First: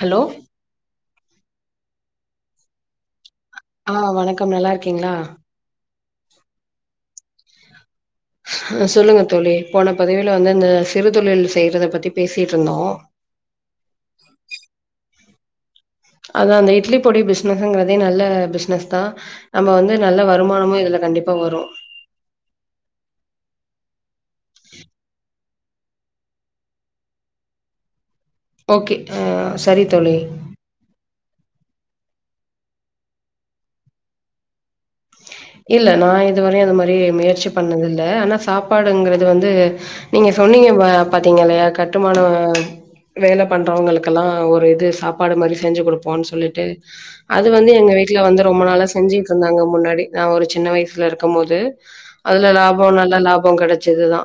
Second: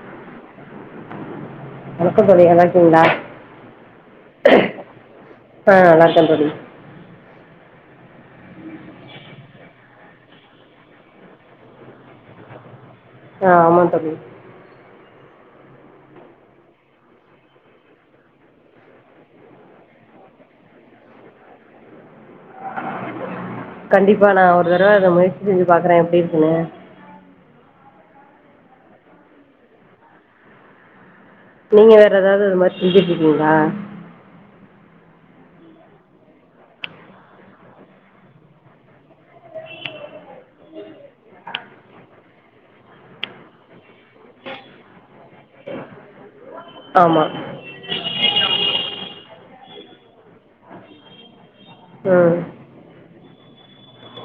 Hello வணக்கோ தோழி நல்லா இருக்கீங்களா ஆ வணக்கம் நல்லா இருக்கீங்களா ஆ நல்லா இருக்கேன் தோழி சொல்லுங்க தோழி போன பதீவில வந்து இந்த சிறு தொழில் செய்யறத பத்தி பேசிட்டுருந்தோ ஆ ஆமா தோழி அதா அந்த இட்லி பொடி பிஸ்னஸுங்கறது நல்ல பிசினஸ் தா நம்ம வந்து நல்ல வருமானமு இதுல கண்டிப்பா வரு கண்டிப் ப்பா நா ஒரு தடரவா அத முய செஞ்சி பாக்குறே எப்பிடி இருக்குன்னு ஓகே ஆ சரி தோழி நீங்க வேற எதாது இது மாரி செஞ்சிட்டுருக்கீங்களா இல்ல நா இதுவரயு அது மாரி முயற்சி பண்ணது இல்ல ஆனா சாப்பாடுங்கறது வந்து நீங்க சொன்னீங்க பா பாத்தீங்கலியா கட்டுமான வே வேல பாக்குறவுங்கலா ஒரு இது சாப்பாடு மாரி செஞ்சி குடுப்போன்னு சொல்லி ட்டு ஆமாம் அது வந்து எங்க வீட்ல வந்து ரொம்ப நாளா செஞ்சி த்ந்தாங்க முன்னடி நா ஒரு சின்ன வயசுல இருக்குமோது ம் அதுல லாபோ நல்ல லாப் போ கெடைச்சதுதா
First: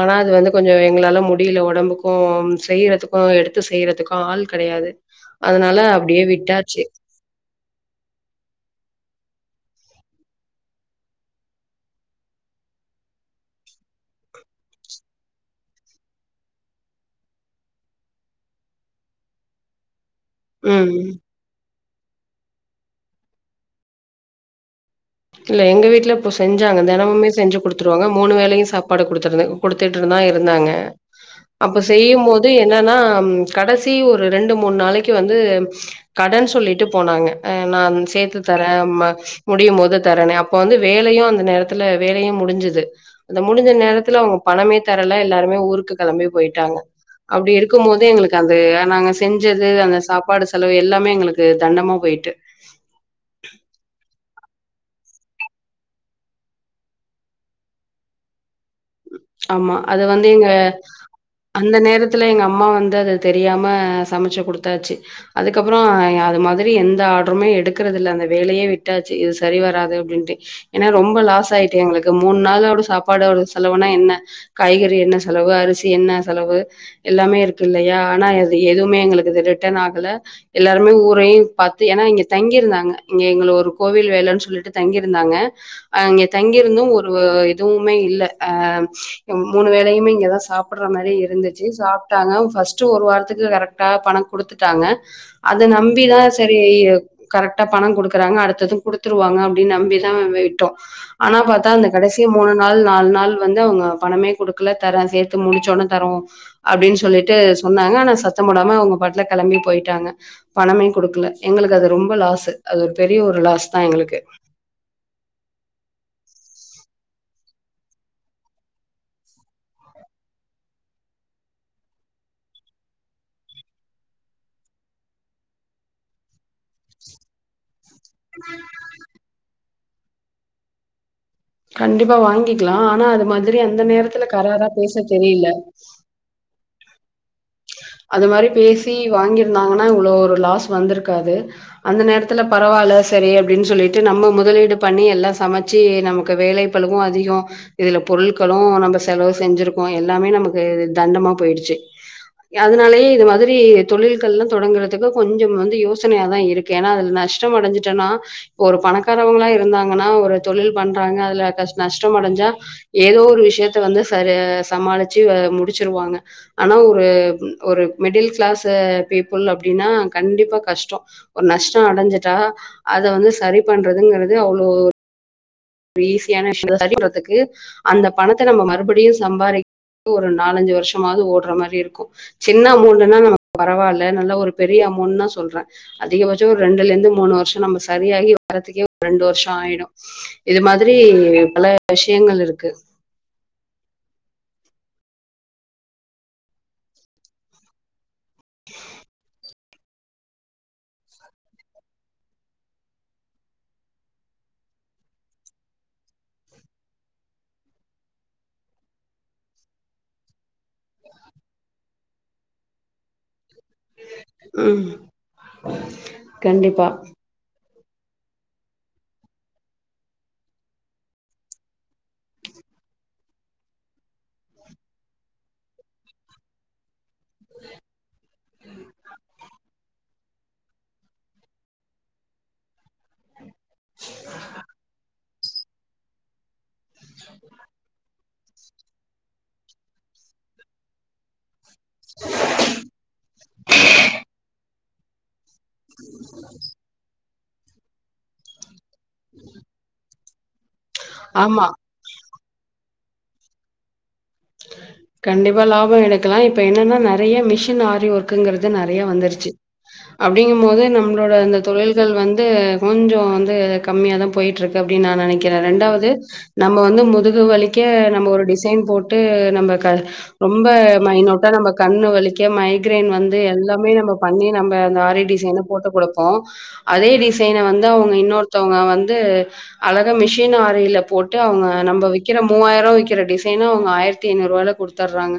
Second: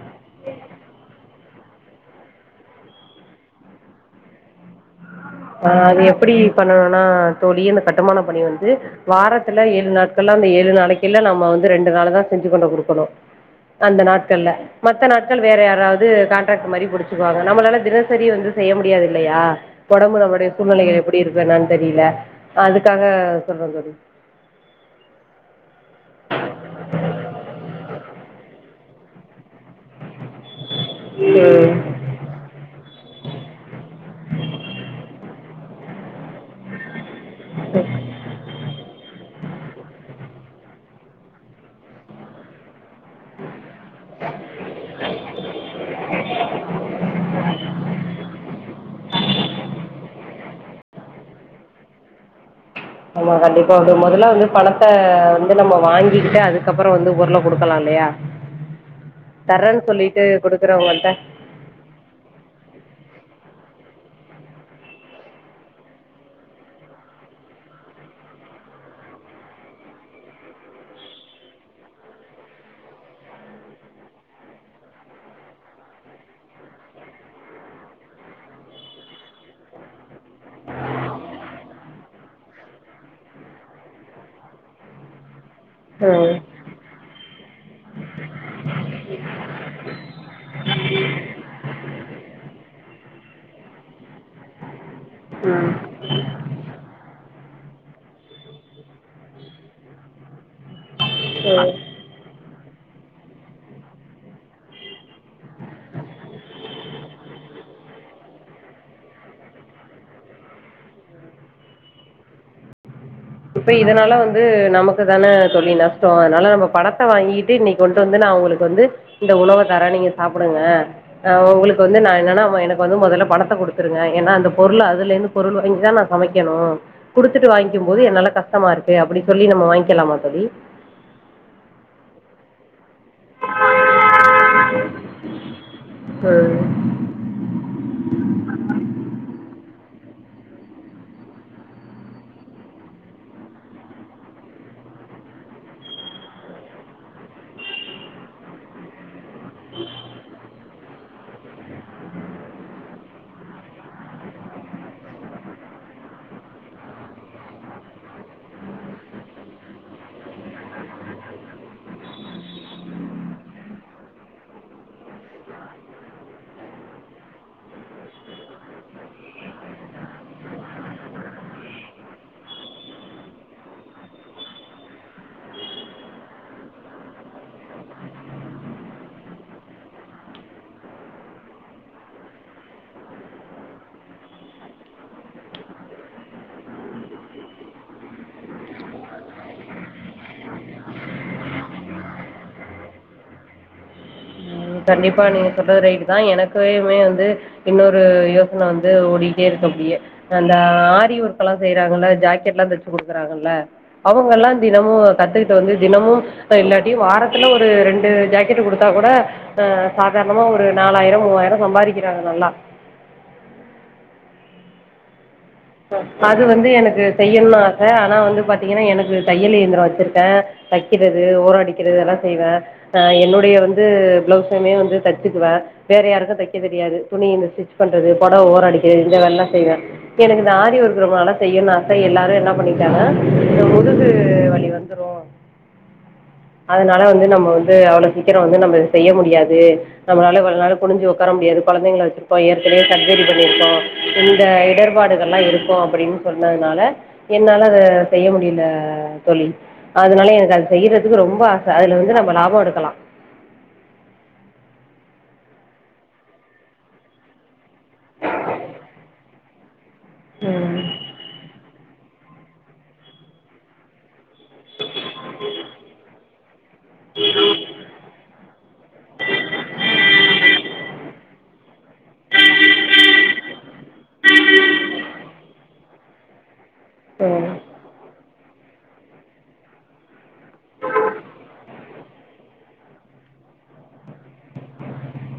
ஆனா அது வந்து கொஞ்சோ எங்களால முடியல ஒடம்புக்கு செய்யறதுக்கு எடுத்து செய்யறதுக்கு ஆள் கிடையாது ஆ அது எப்பிடி பண்ணணுன்னா தோழி அந்த கட்டுமான பணி வந்து வார த்துல ஏழு நாட்கள்ல்லா அந்த ஏழு நாளைக்குல்ல நம்ம வந்து ரெண்டு நாள்தா செஞ்சி கொண்டு குடுக்கணு அந்த நாட்கள்ல மத்த நாட்கள் வேற யாராவது கான்ட்ராக்ட் மாரி புச்சுகுவாங்க நம்மளால தினசரி வந்து செய்ய முடியாது இல்லையா உடம்புல ம்போட ம். சூழ்நிலைகள் எப்டி இருக்கோஎன்னனு தெரில அதுக்காக சொல்றே தோழி இல்ல எங்க வீட்டுல இப்போ செஞ்சாங்க தினமே செஞ்சு குடுத் த்துருவாங்க மூணு வேலையு சாப்பாடு குடுத்துருந்தே கொடுத்துட்டு தா இருந்தாங்க ம் அப்ப செய்யும் போது என்னன்னா கடைசி ஒரு ரெண்டு மூணு நாளைக்கு வந்து கடன் சொல்லிட்டு போனாங்க ஆ நான் சேர்த்து தரேமா முடியும் போது தரணே அப்ப வந்து வேலையு அந்த நேரத்துல வேலையு முடிஞ்சுது அந்த முடிஞ்ச நேரத்துல அவங்க பணமே தரல எல்லாருமே ஊருக்கு கிளம்பி போயிட்டாங்க அப்டி இருக்கும் போது எங்களுக்கு அது நாங்க செஞ்சது அந்த சாப்பாடு செலவு எல்லாமே எங்களுக்கு தண்டமா போயிட்டு பணத்தை வந்து நம்ம வாங்கிக்கிட்டு அதுக்கப்புறோ வந்து பொருள கொடுக்கலா இல்லையா ஆமா தர்றேன்னு அது சொல்லிட்டு வந்து எங்க குடுக்குறவங்கள்ட்ட அந்த நேரத்துல எங்க அம்மா வந்து அது தெரி தெரியாம சமைச்சு கொடுத்தாச்சு அதுக்கப்புறோ அது மாதிரி எந்த ஆர்டருமே எடுக்கறத இல்ல அந்த வேலையே விட்டாச்சு இது சரி வராது அப்படின்ட்டு ஏன்னா ரொம்ப லாஸ் ஆயிட்டு எங்களுக்கு மூணு நாளோட சாப்பாடோட செலவுனா என்ன காய்கறி என்ன செலவு அரிசி என்ன செலவு எல்லாமே இருக்கு இல்லையா ஆனா அது எதுவுமே எங்களுக்கு இது ரிட்டர்ன் ஆகல எல்லாருமே ஊரையு பார்த்து ஏன்னா இங்க தங்கிருந்தாங்க இங்க எங்க ஒரு கோவில் வேலைன்னு சொல்லிட்டு தங்கிருந்தாங்க அங்க ம் தங்கிருந்து ஒரு ஒ எதுவுமே இல்ல ஆ மூணு வேலையுமே இங்கதா சாப்பிடுற மாதிரி இருந்துச்சு சாப்பிட்டாங்க ஃபஸ்ட்டு ஒரு வாரத்துக்கு கரெக்டா பணோ கொடுத்துட்டாங்க அத ம் நம்பிதா சரி கரெக்டா பணம் கொடுக்குறாங்க அடுத்தது கொடுத்துருவாங்க அப்டின்னு நம்பிதா விட்டோ ஆனா பார்த்தா ம் அந்த கடைசி மூணு நாள் நாலு நாள் வந்து அவங்க பணமே குடுக்கல தர சேர்த்து முடிச்சசொனே தரோ அப்படின்னு சொல்லிட்டு சொன்னாங்க ஆனா சத்த போடாம அவங்க பாட்டல கிளம்பி போயிட்டாங்க பணமே குடுக்கல தரே சேத்து முடுஞ்சோனே தரோஅப்டினு சொல்லிட்டு சொன்னாங்க ஆனா சத்தோ போடாம அவங்க பாட்ல போய்டாங்க பனமே குடுக்கல எங்களுக்கு அது ரொம்ப லாஸு அது பெரிய ஒரு இப்ப லாஸ் தா எங்களுக்கு இதனால வந்து நமக்கு தானே தோழி நஷ்டோ அதனால நம்ம பணத்தை வாங்கிட்டு இன்னைக்கு கொண்டு வந்து ந வந்து உங்களுக்கு வந்து இந்த உணவ தர நீங்க சாப்பிடுங்க உங்களுக்கு வந்து ந என்னனா எனக் வந்து முதல்ல பணத்த குடுத்துருங்க ஏன்னா அந்த பொருள அதுல இருந்து பொருள் வாங்கிதா நா சமைக்கணு குடுத்துட்டு வாங்கிக்கும் போது என்னால கஷ்டமாருக்கு அப்டி சொல்லி நம்ம வாங்கி [unintelligible] லாமா தோழி கண்டிப்பா வாங்கிக்கலா ஆனா அது மாதிரி அந்த நேரத்துல கராரா பேச தெரியல ம் அது மாரி பேசி வாங்கிருந்தாங்கன்னா இவ்ளோ ஒரு லாஸ் வந்திருக்காது அந்த நேரத்துல பரவாயில்ல சரி அப்டின்னு சொல்லிட்டு நம்ம முதலீடு பண்ணி எல்லா சமைச்சு நமக்கு வேலை பலுவு அதிகோ இதுல பொருட்களு நம்ம செலவு செஞ்சிருக்கோ எல்லாமே நமக்கு தண்டமா போயிடுச்சு அதனாலேயே இது மாதிரி தொழில்கள்லா தொடங்குறதுக்கு கொஞ்சம் வந்து யோசனையாதா இருக்கு ஏன்னா அதுல நஷ்ட அடைஞ்சுட்டேன்னா இப்ப ஒரு பணக்காரவங்களா இருந்தாங்கன்னா ஒரு தொழில் பண்றாங்க அதுலநஷ்டம் அடைஞ்சா ஏதோ ஒரு விஷயத்த வந்து சர சமாளிச்சு முடிச்சிருவாங்க ஆனா ஒரு ஒரு மிடில் கிளாஸ் பீப்புள் அப்டின்னா கண்டிப்பா கஷ்டோ ஒரு நஷ்டோ அடைஞ்சட்டா அத வந்து சரி பண்றதுங்கறிறது அவ்ளோ ஈஸியான விஷய சரிறதுக்கு அந்த பணத்தை நம்ம மறுபடியு சம்பாதிக்க ஒரு நாலஞ்சு வருஷமாவது ஓடுற மாரி இருக்கு சின்ன அமௌண்ட்ன்னா நம்ம பரவாயில்ல நல்லா ஒரு பெரிய அமௌண்ட் னா சொல்றே அதிகபட்சோ ஒரு ரெண்டுல இருந்து மூணு வருஷோ நம்ம சரியாகி வர்றதுக்கே ரெண்டு வருஷோஆயிடு இது மாதிரி பல விஷயங்கள் இருக்கு கண்டிப்பா நீங்க சொல்றது ரைட்டு தா எனக்குயுமே வந்து இன்னொரு யோசன வந்து ஓடிட்டே இருக்கு அப்டியே அந்த ஆரி ஒர்க்லா செய்றாங்கள்ள ஜாக்கெட்லா தச்சு குடுக்குறாங்கல்ல அவங்க எல்லா தினமு கத்துக்கிட்டு வந்து தினமும் இல்லாட்டி வாரத்துல ஒரு ரெண்டு ஜாக்கெட் குடுத்தா கூட ஆ சாதாரணமா ஒரு நாலாயிரோ மூவாயிரோ சம்பாதிக்கிறாங்க நல்லா உ அது வந்து எனக்கு செய்னுன்னு ஆச ஆனா வந்து பாத்தீங்கன்னா எனக்கு தையல் இயந்திரோ வச்சுருக்கே தைக்கிறது ஓரம் அடிக்கிறது எல்லா செய்வே என்னுடைய வந்து பிளவுஸுமே வந்து தைச்சிக்குவே வேற யாருக்கு தைக்க தெரியாது துணி இந்த ஸ்டிச் பண்றது புடவ ஓரோ அடிக்கிறது இந்த வேலலா செய்வே எனக்கு இந்த ஆரி ஒர்க் ரொம்ப நாள செய்யனுனு ஆச எல்லாரு என்ன பண்ணிட்டாங்கனா அந்த முதுகு வலிவந்துரு அதனால வந்து நம்ம வந்து அவ்ளோ சீக்கிரோ வந்து நம்ம செய்ய முடியாது நம்மளால குனுஞ்சு உக்கார முடியாது குழந்தைங்கள வச்சிருப்போ ஏற்கனையே சர்ஜரி பண்ணிருப்போ இந்த இடர் பாடுகல்லா இருக் ஓ அப்டின்னு சொன்னதுனால என்னால அத செய்ய முடியல தொழி அதனால எனக்கு அது செய்யறதுக்கு ரொம்ப ஆமா ஆச அதுல வந்து நம்ம லா போ எடுக்கலா கண்டிப்பா லாபோ எடுக்கலா இப்ப என்னன்னா நறையா மிஷின் ஆரி ஒர்க்குங்கிறது நறையா வந்துருச்சு அப்டிங்கும் ம் போது நம்மளோட இந்த தொழில் கள் வந்து கொஞ்சோ வந்து கம்மியா தா போயிட்ருக்கு அப்டின்னு நா நனைக்கிறே ரெண்டாவது நம்ம வந்து முதுகு வலிக்க நம்ம ஒரு டிசைன் போட் ட்டு நம்ம ரொம்ப மைனோட்டா நம்ம கண்ணு வலிக்க மைக்ரரைன் வந்து எல்லாமே நம்ம பண்ணி நம்ம அந்த ஆரிடிசைனு போட்டு கொடுப்போ அதே ம் டிசைன வந்து அவங்க இன்னொரு த்தவங்க வங்க வந்து அழகா மிஷ ஷுன் ஆறில போட்டு அவங்க நம்ம வி விக்கிற மூவாயிரோ விக்கிற டிசைனோ ஆயிரத்து ஐநூறுவால குடுத்து தர்றாங்க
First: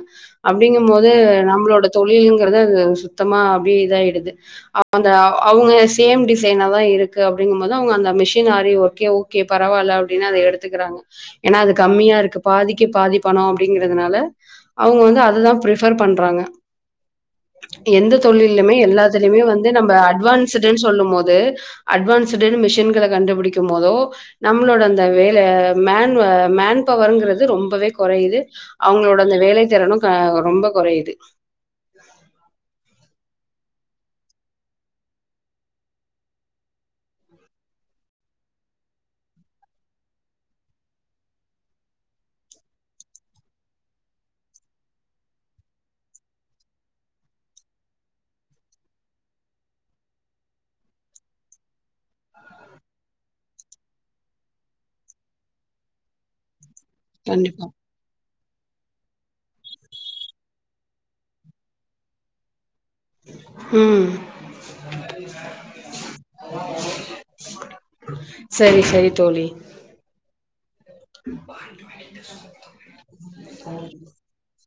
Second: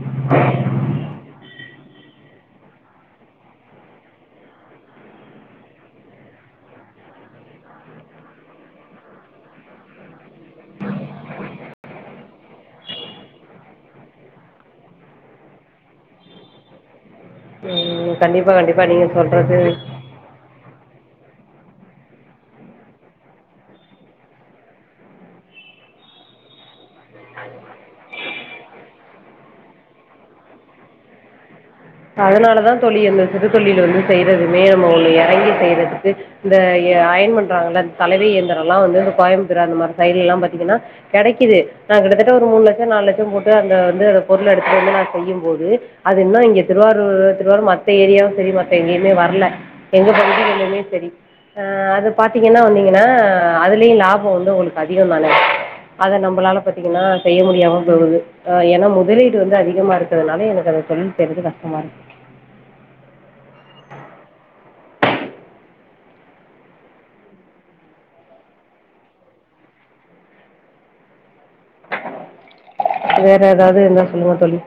அப்டிங்க போது நம்ளோட தொழில்ங்கிறது அது சுத்தமா அப்டியே இதாய்டுது அந்த அவங்க சேம் டிசைனா தா இருக்கு அப்டிங்கும்போது அவங்க அந்த மிஷின் ஆறி ஒர்கே ஓகே பரவாயில்ல அப்டின்னு அத எடுத்துக்கிறாங்க ஏன்னா அது கம்மியா இருக்கு பாதிக்கி பாதி பணோ அப்டிங்கறிறதுனால அவங்க வந்து அததா பிஃபர் பண்றாங்க ம் எந்த கண்டிப்பாக தொழிலயுமே கண்டிப்பாக நீங்கள் எல்லாத்துலயுமே வந்து சொல்கிறது நம்ம அட்வான்ஸ்டன்னு சொல்லும் போது அட்வான்ஸ்டுனு மிஷின்கள கண்டுபிடிக்கும் போதோ நம்மளோட அந்த வேல மேன் பவர்ங்கரது ரொம்பவே கொறையுது அவங்களோட அந்த வேல திறனு ரொம்ப கொறையுது அதனாலதா தொழி அந்த சிறு தொழில வந்து செய்றதுமே நம்ம எறங்கி செய்யறதுக்கு இந்த அயன் பண்றாங்கள்ள சலவை இந்திரம்லா வந்து கோயம்பத்தூரு அந்த மாரி சைடுலலா பாத்தீங்கன்னா கடைக்குது நா கிட்டத்தட்ட ஒரு மூணு லட்சோ நாலு லட்சோ போட்டு அந்த வந்து அந்த பொருள எடுத்துட்டு வந்து நா செய்யும்போது அது இன்னு இங்க திருவாரூர் திருவாரூர் மத்த ஏரியாவு சரி எங்கேயுமே வரல எங்க பகுதலமே சரி அ அது பாத்தீங்கன்னா வந்தீங்கன்னா அதுலயு லாபோ வந்து உங்களுக்கு அதிகம் தானே அத நம்மளால பாத்தீங்கன்னா செய்ய கண்டிப்பா முடியாம போகுது ஆ ஏன்னா முதலீடு வந்து அதிகமா இருக்கிறதுதுனால எனக்கு அந்த தொழில் [unintelligible] அம ம் செரி செரி தோழி [inaudible] வேற ஏதாவது இருந்தா சொல்லுங்க தோழி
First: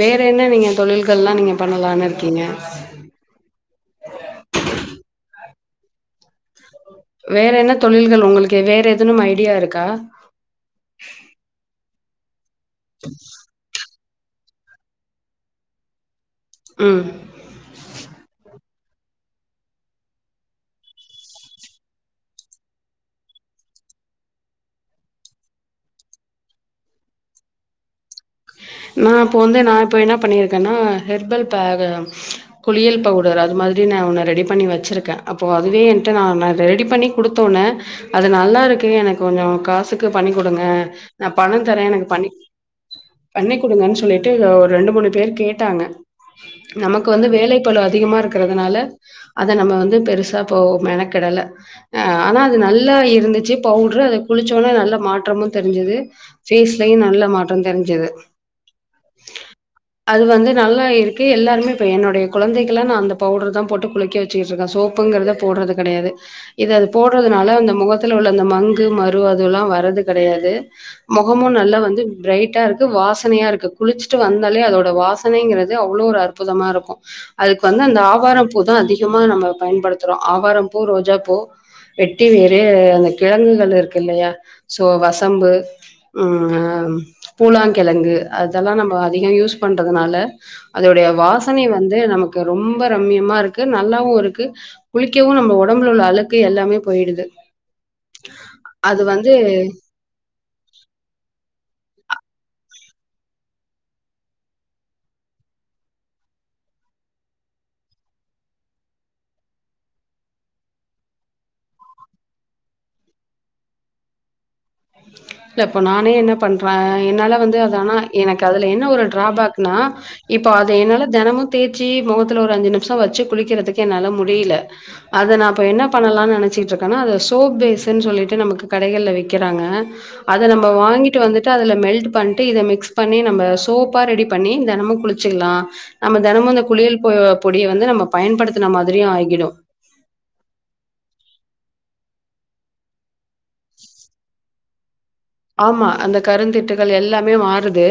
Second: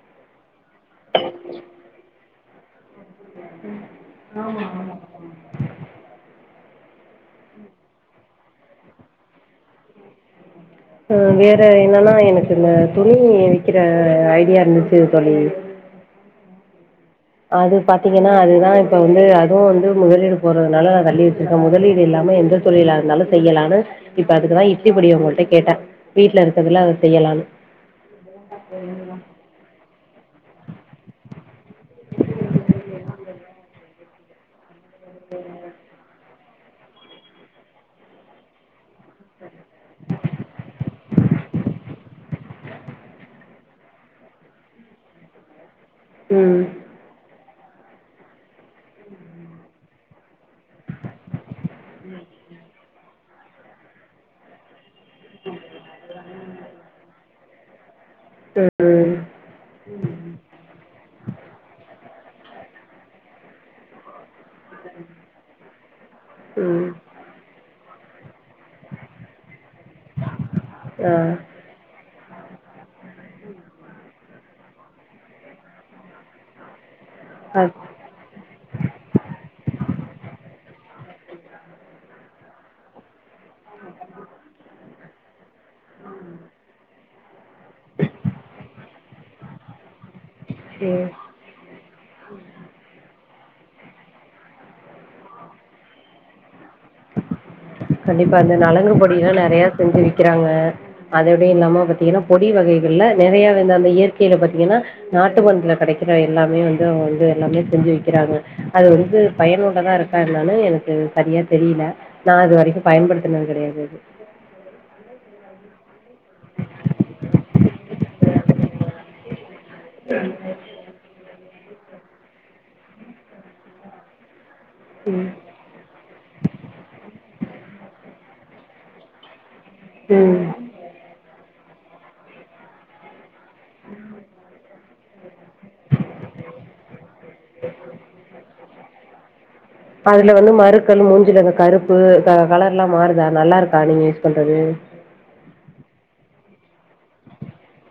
வேற என்ன நீங்க தொழில்கள் எல்லா நீங்க பண்ணலான் இரு ங்கா உம் ஆமா ஆமா வேற என்ன தொழில்கள் உங்களுக்கு வேற எதுனும் ஐடியா இருக்கா ஆ வேற இதெல்லா எனக் இல்ல துணி விக்கிற அ ஐடியா இருந்துச்சு தோழி ம் அது பாத்தீங்கன்னா அதுதா இப்ப வந்து அதும் வந்து முதலீடு போறதுனால நா தள்ளி வச்சிருக்கே முதலீடு இல்லாம எந்த தொழிலா இருந்தாலு செய்யலான்னு இப்ப அதுக்குதா இட்லிப்பொடி உங்கள்ட்ட கேட்டே வீட்ல இருக்கறதுல அத செய்யலான்னு நா இப்ப வந்து நா இப்ப என்னா பண்ணிருக்கேன்னா ஹெர்பல் பேகு குளியல் பவுடர் அது மாரி நா ஒன்னு ரெடி பண்ணி வச் வச்சிருக்கே அப்போ அதுவே என்ட்ட நா ரெடி பண்ணி குடுத்தோன அது நல்லா இருக்கே எனக் கொஞ்ச காசுக்கு பண்ணி குடுங்க அப்ப பண தரே எனக்கு பண்ணி பண்ணி குடுங்கன்னு சொல்லிட்டு ஒரு ரெண்டு மூணு பேர் கேட்டாங்க ம் நமக்கு வந்து வேலைக் பலு அதிகமாக இருக்கிற அதனால அத நம்ம வந்து பெருசு ப அப்போ மெனக்கெடல ஆனா அது நல்லா இருந்துச் ஜி பவுட்ரு அத குளிச்சோனா நல்லா மாற்றமு தெரிஞ்சது ஃபேஸ்லயும் நல்ல மாற்றம் தெரிஞ்சது ம் அது வந்து நல்லா இருக்கு எல்லாருமே இப்ப என்னுடைய குழந்தை கில நா அந்த பவுடரு தா போட்டு குளிக்க வச்சுக்கிட்டுருக்கே சோப்புங்குறது போடுறது கெடையாது இது அது ம் ம் போடுறதுனால அந்த முகத்துல உள்ள அந்த மங் இது மறு அதுலா வர்றது கெடையாது ஆ மொகமு நல்லா வந்து பிரைட்டா இருக்கு வாஸ் து குளிச்சுட்டு வந்தாலே அதோட வாசனைங்கிறது அவ்ளோ ஒரு அற்புதமா இருக்கு அதுக்கு ஆ வந்து அந்த ஆவாரம் பூதா அதி கமா நம்ம பயன்படுத்துறோ ஆவாரம் பூ, ரோஜாப்பூ, வெட்டி வேரு அந்த கிழங்குகள் இருக்குல்லயா சோ வசம்பு ம் பூலாங்கெழங்கு அதெல்லா‌ நம்ம அதிகொ யூஸ் பண்ணுறதுனால அதோடைய சேரி வாசனை வந் து நமக்கு ரொம்ப ரம்யமா இருக்கு நல்லாவு இருக்கு குளிக்கவு நம்ம ஒடம்புல உள்ள அழுக்கு எல்லாமே போயிடுது கண்டிப்பா அந்த நலங்கு அது வந்து பொடியல்லா நறைய செஞ்சு விக்கிறாங்க அதோட இல்லாம பாத்தீங்கனா பொடி வகைகள்ல நெறைய வந்து இந்த இயற்கைல பாத்தீங்னா நாட்டு மருந்துல கடைக்கிற எல்லாமே வந்து வந்து எல்லாமே செஞ்சு விக்கிறாங்க அது வந்து பயனுள்ளதா இருக்கா என்னானு எனக்கு சரியா தெரியில நா இது வரை க்கு பயன்படுத்தினது கெடையாது அது இல்ல இப்ப நானே என்ன பண்ற என்னால வந்து அத ஆனா எனக்கு அதுல என்ன ஒரு டிராபேக் னா இப்ப அத என்னால தெனமு தேய்ச்சி மொகத்துல ஒரு அஞ்சு நி ம்ஷொ வச்சு குளிக்கிறதுக்கு என்னால முடியில அத நா இப்ப என்ன பண்ணலான் நெனச்சிட்ருக்கனா அத சோப் பேசுன் சொல்லிட்டு நமக்கு கடைகள்ல விக் றாங்க ம். அத நம்ப வாங்கிட்டு வந்துட்டு அதுல மெல் ட் பண்ட்டு இத மிக்ஸ் பண்ணி நம்ப சோப்பா ரெடி பண்ணி தெனமு குளிச்சிக்லா நம்ம தெனமு இந்த குளியல் ப பொடிய வந்து நம்ம பயன்படுத்துன மாதிரியு ஆகிடு ப்பு கலர்லா மாறுதா நல்லாருக்கா நீங்க யூஸ் பண்றது ஆமா அந்த கருந்திட்டுகள் எல்லாமே மாறுது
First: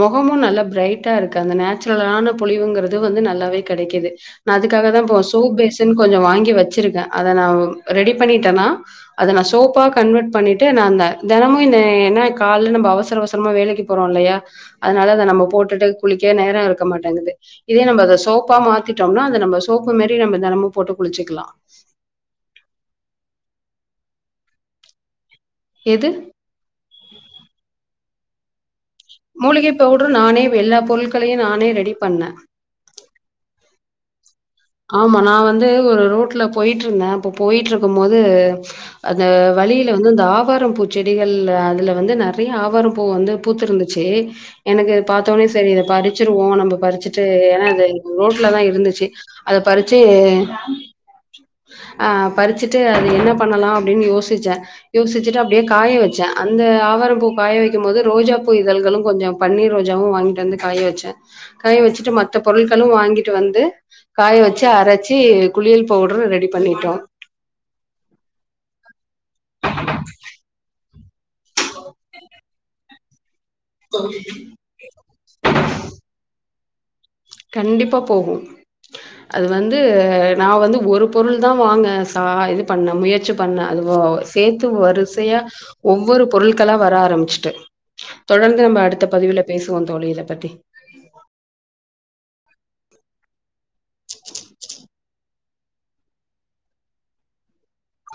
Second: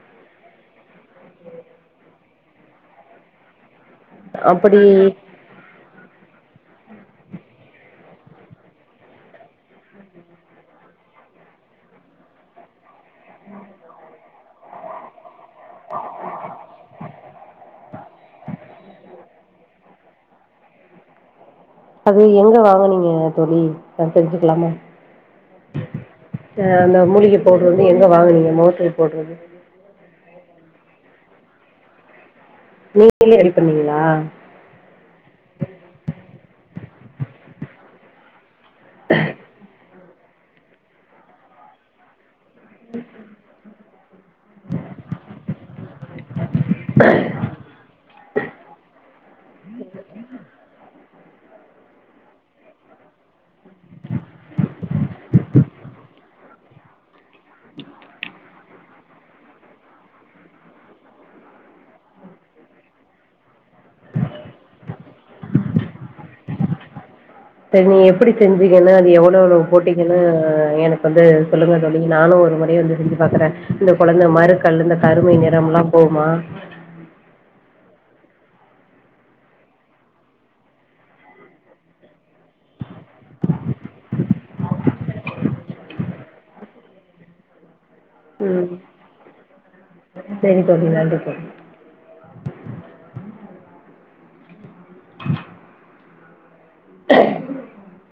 மொகமு நல்லா ப்ரைட்டாருக்கு அந்த நேச்சுரலான பொலிவுங்குறது வந்து நல்லாவே கெடைக்குது நா அப்படி அதுக்காகதா இப்ப சோப் பேசுன் கொஞ்சொ வாங்கி வச் சிருக்கே அத நா ரெடி பண்ணிட்டேனா அத நா சோப்பா கன்வர்ட் பண்ணிட்டு நா அந்த தெனமு என்ன ஏனா கால்ல நம்ப அவசர அவசரமா வேலைக்கு போறோ இல்லயா அதுனால அத நம்ம போட்டுட்டு குளிக்க நேர இருக்க மாட்டெங்குது இதே நம்ம அத சோப்பா மாத்திட்டோம்னா நம்ம சோப்பு மேரி நம்ம தெனமு போட்டு குளிச்சிக்லா அது எங்க வாங்குனீங்க தோழி நா தெரிஞ்சுக்கலாமா? எது? ஏன மூலிக பவுட்ரு வந்து எங்க வாங்குனீங்க மோச மூலிகை பவுட்ரு நானே வெல்லா பொருள் ட்களயே நானே ரெடி பண்ணே நீங்களே ரெடி பண்ணீங்ளா ஆமா நா வந்து ஒரு ரோட்ல போயிட்ருந்தே அப்ப போயிட்ருக்கும் போது அந்த வழியில வந்து இந்த ஆவாரம் பூ செடிகள்ள அதுல வந்து நெர நெறய ஆவாரம் பூ வந்து பூத்து இருந்துச்சி எனக்கு அது பாத்தோன்னே சரி இத பரி வோ நம்ம பறிச்சுட்டு ஏனா அது இ--ரோட்ல தா இருந்துச்சு அத பறிச்சு ஆ பறி வச்சுட்டு அது என்ன பண்ணலா அப்டின்னு யோசிச்சே யோசிச்சுட்டு அப்டியே காய வச்சே அந்த ஆவாரம் பூ காய வெக்கும் போது ரோஜா பூ இதல்களு கொஞ்சோ பன்னீர் ரோஜாவு வாங்கிட்டு வந்து காயவச்சே காய வச்சுட்டு மத்த பொருட்களு வாங்கிட்டு வந்து காயவச்சு அரச்சு குளியல் பவுட்ரு ரெடி பண்ணிட்டோ சரி நீ எப்டி செஞ்சுங்கன்னு அது எவ்வளவு எவ்ளவு போட்டிங்கன்னு எனக்கு வந்து சொல்லுங்க தோழி நானு ஒரு மொற வந்து செஞ்சு பாக்குறே இந்த கொழந்தை மறுக்கல் இந்த கருமை நிறம் எல்லாம் போகுமா கண்டிப்பா போகு அது வந்து நா வந்து ஒரு பொருள் தா வாங்க ச இது பண்ண முயற்சி பண்ணேன அது சேத்து வருசையா ஒவ்வொரு பொருட்கெல்லா வர ஆரம்பிச்சுட்டு தொடர்ந்து ம் நம்ம அடுத்த பதிவில பேசுவோ தோழி இத பத்தி சரி தோழி நன்றி தோழி [inaudible] [inaudible] [inaudible]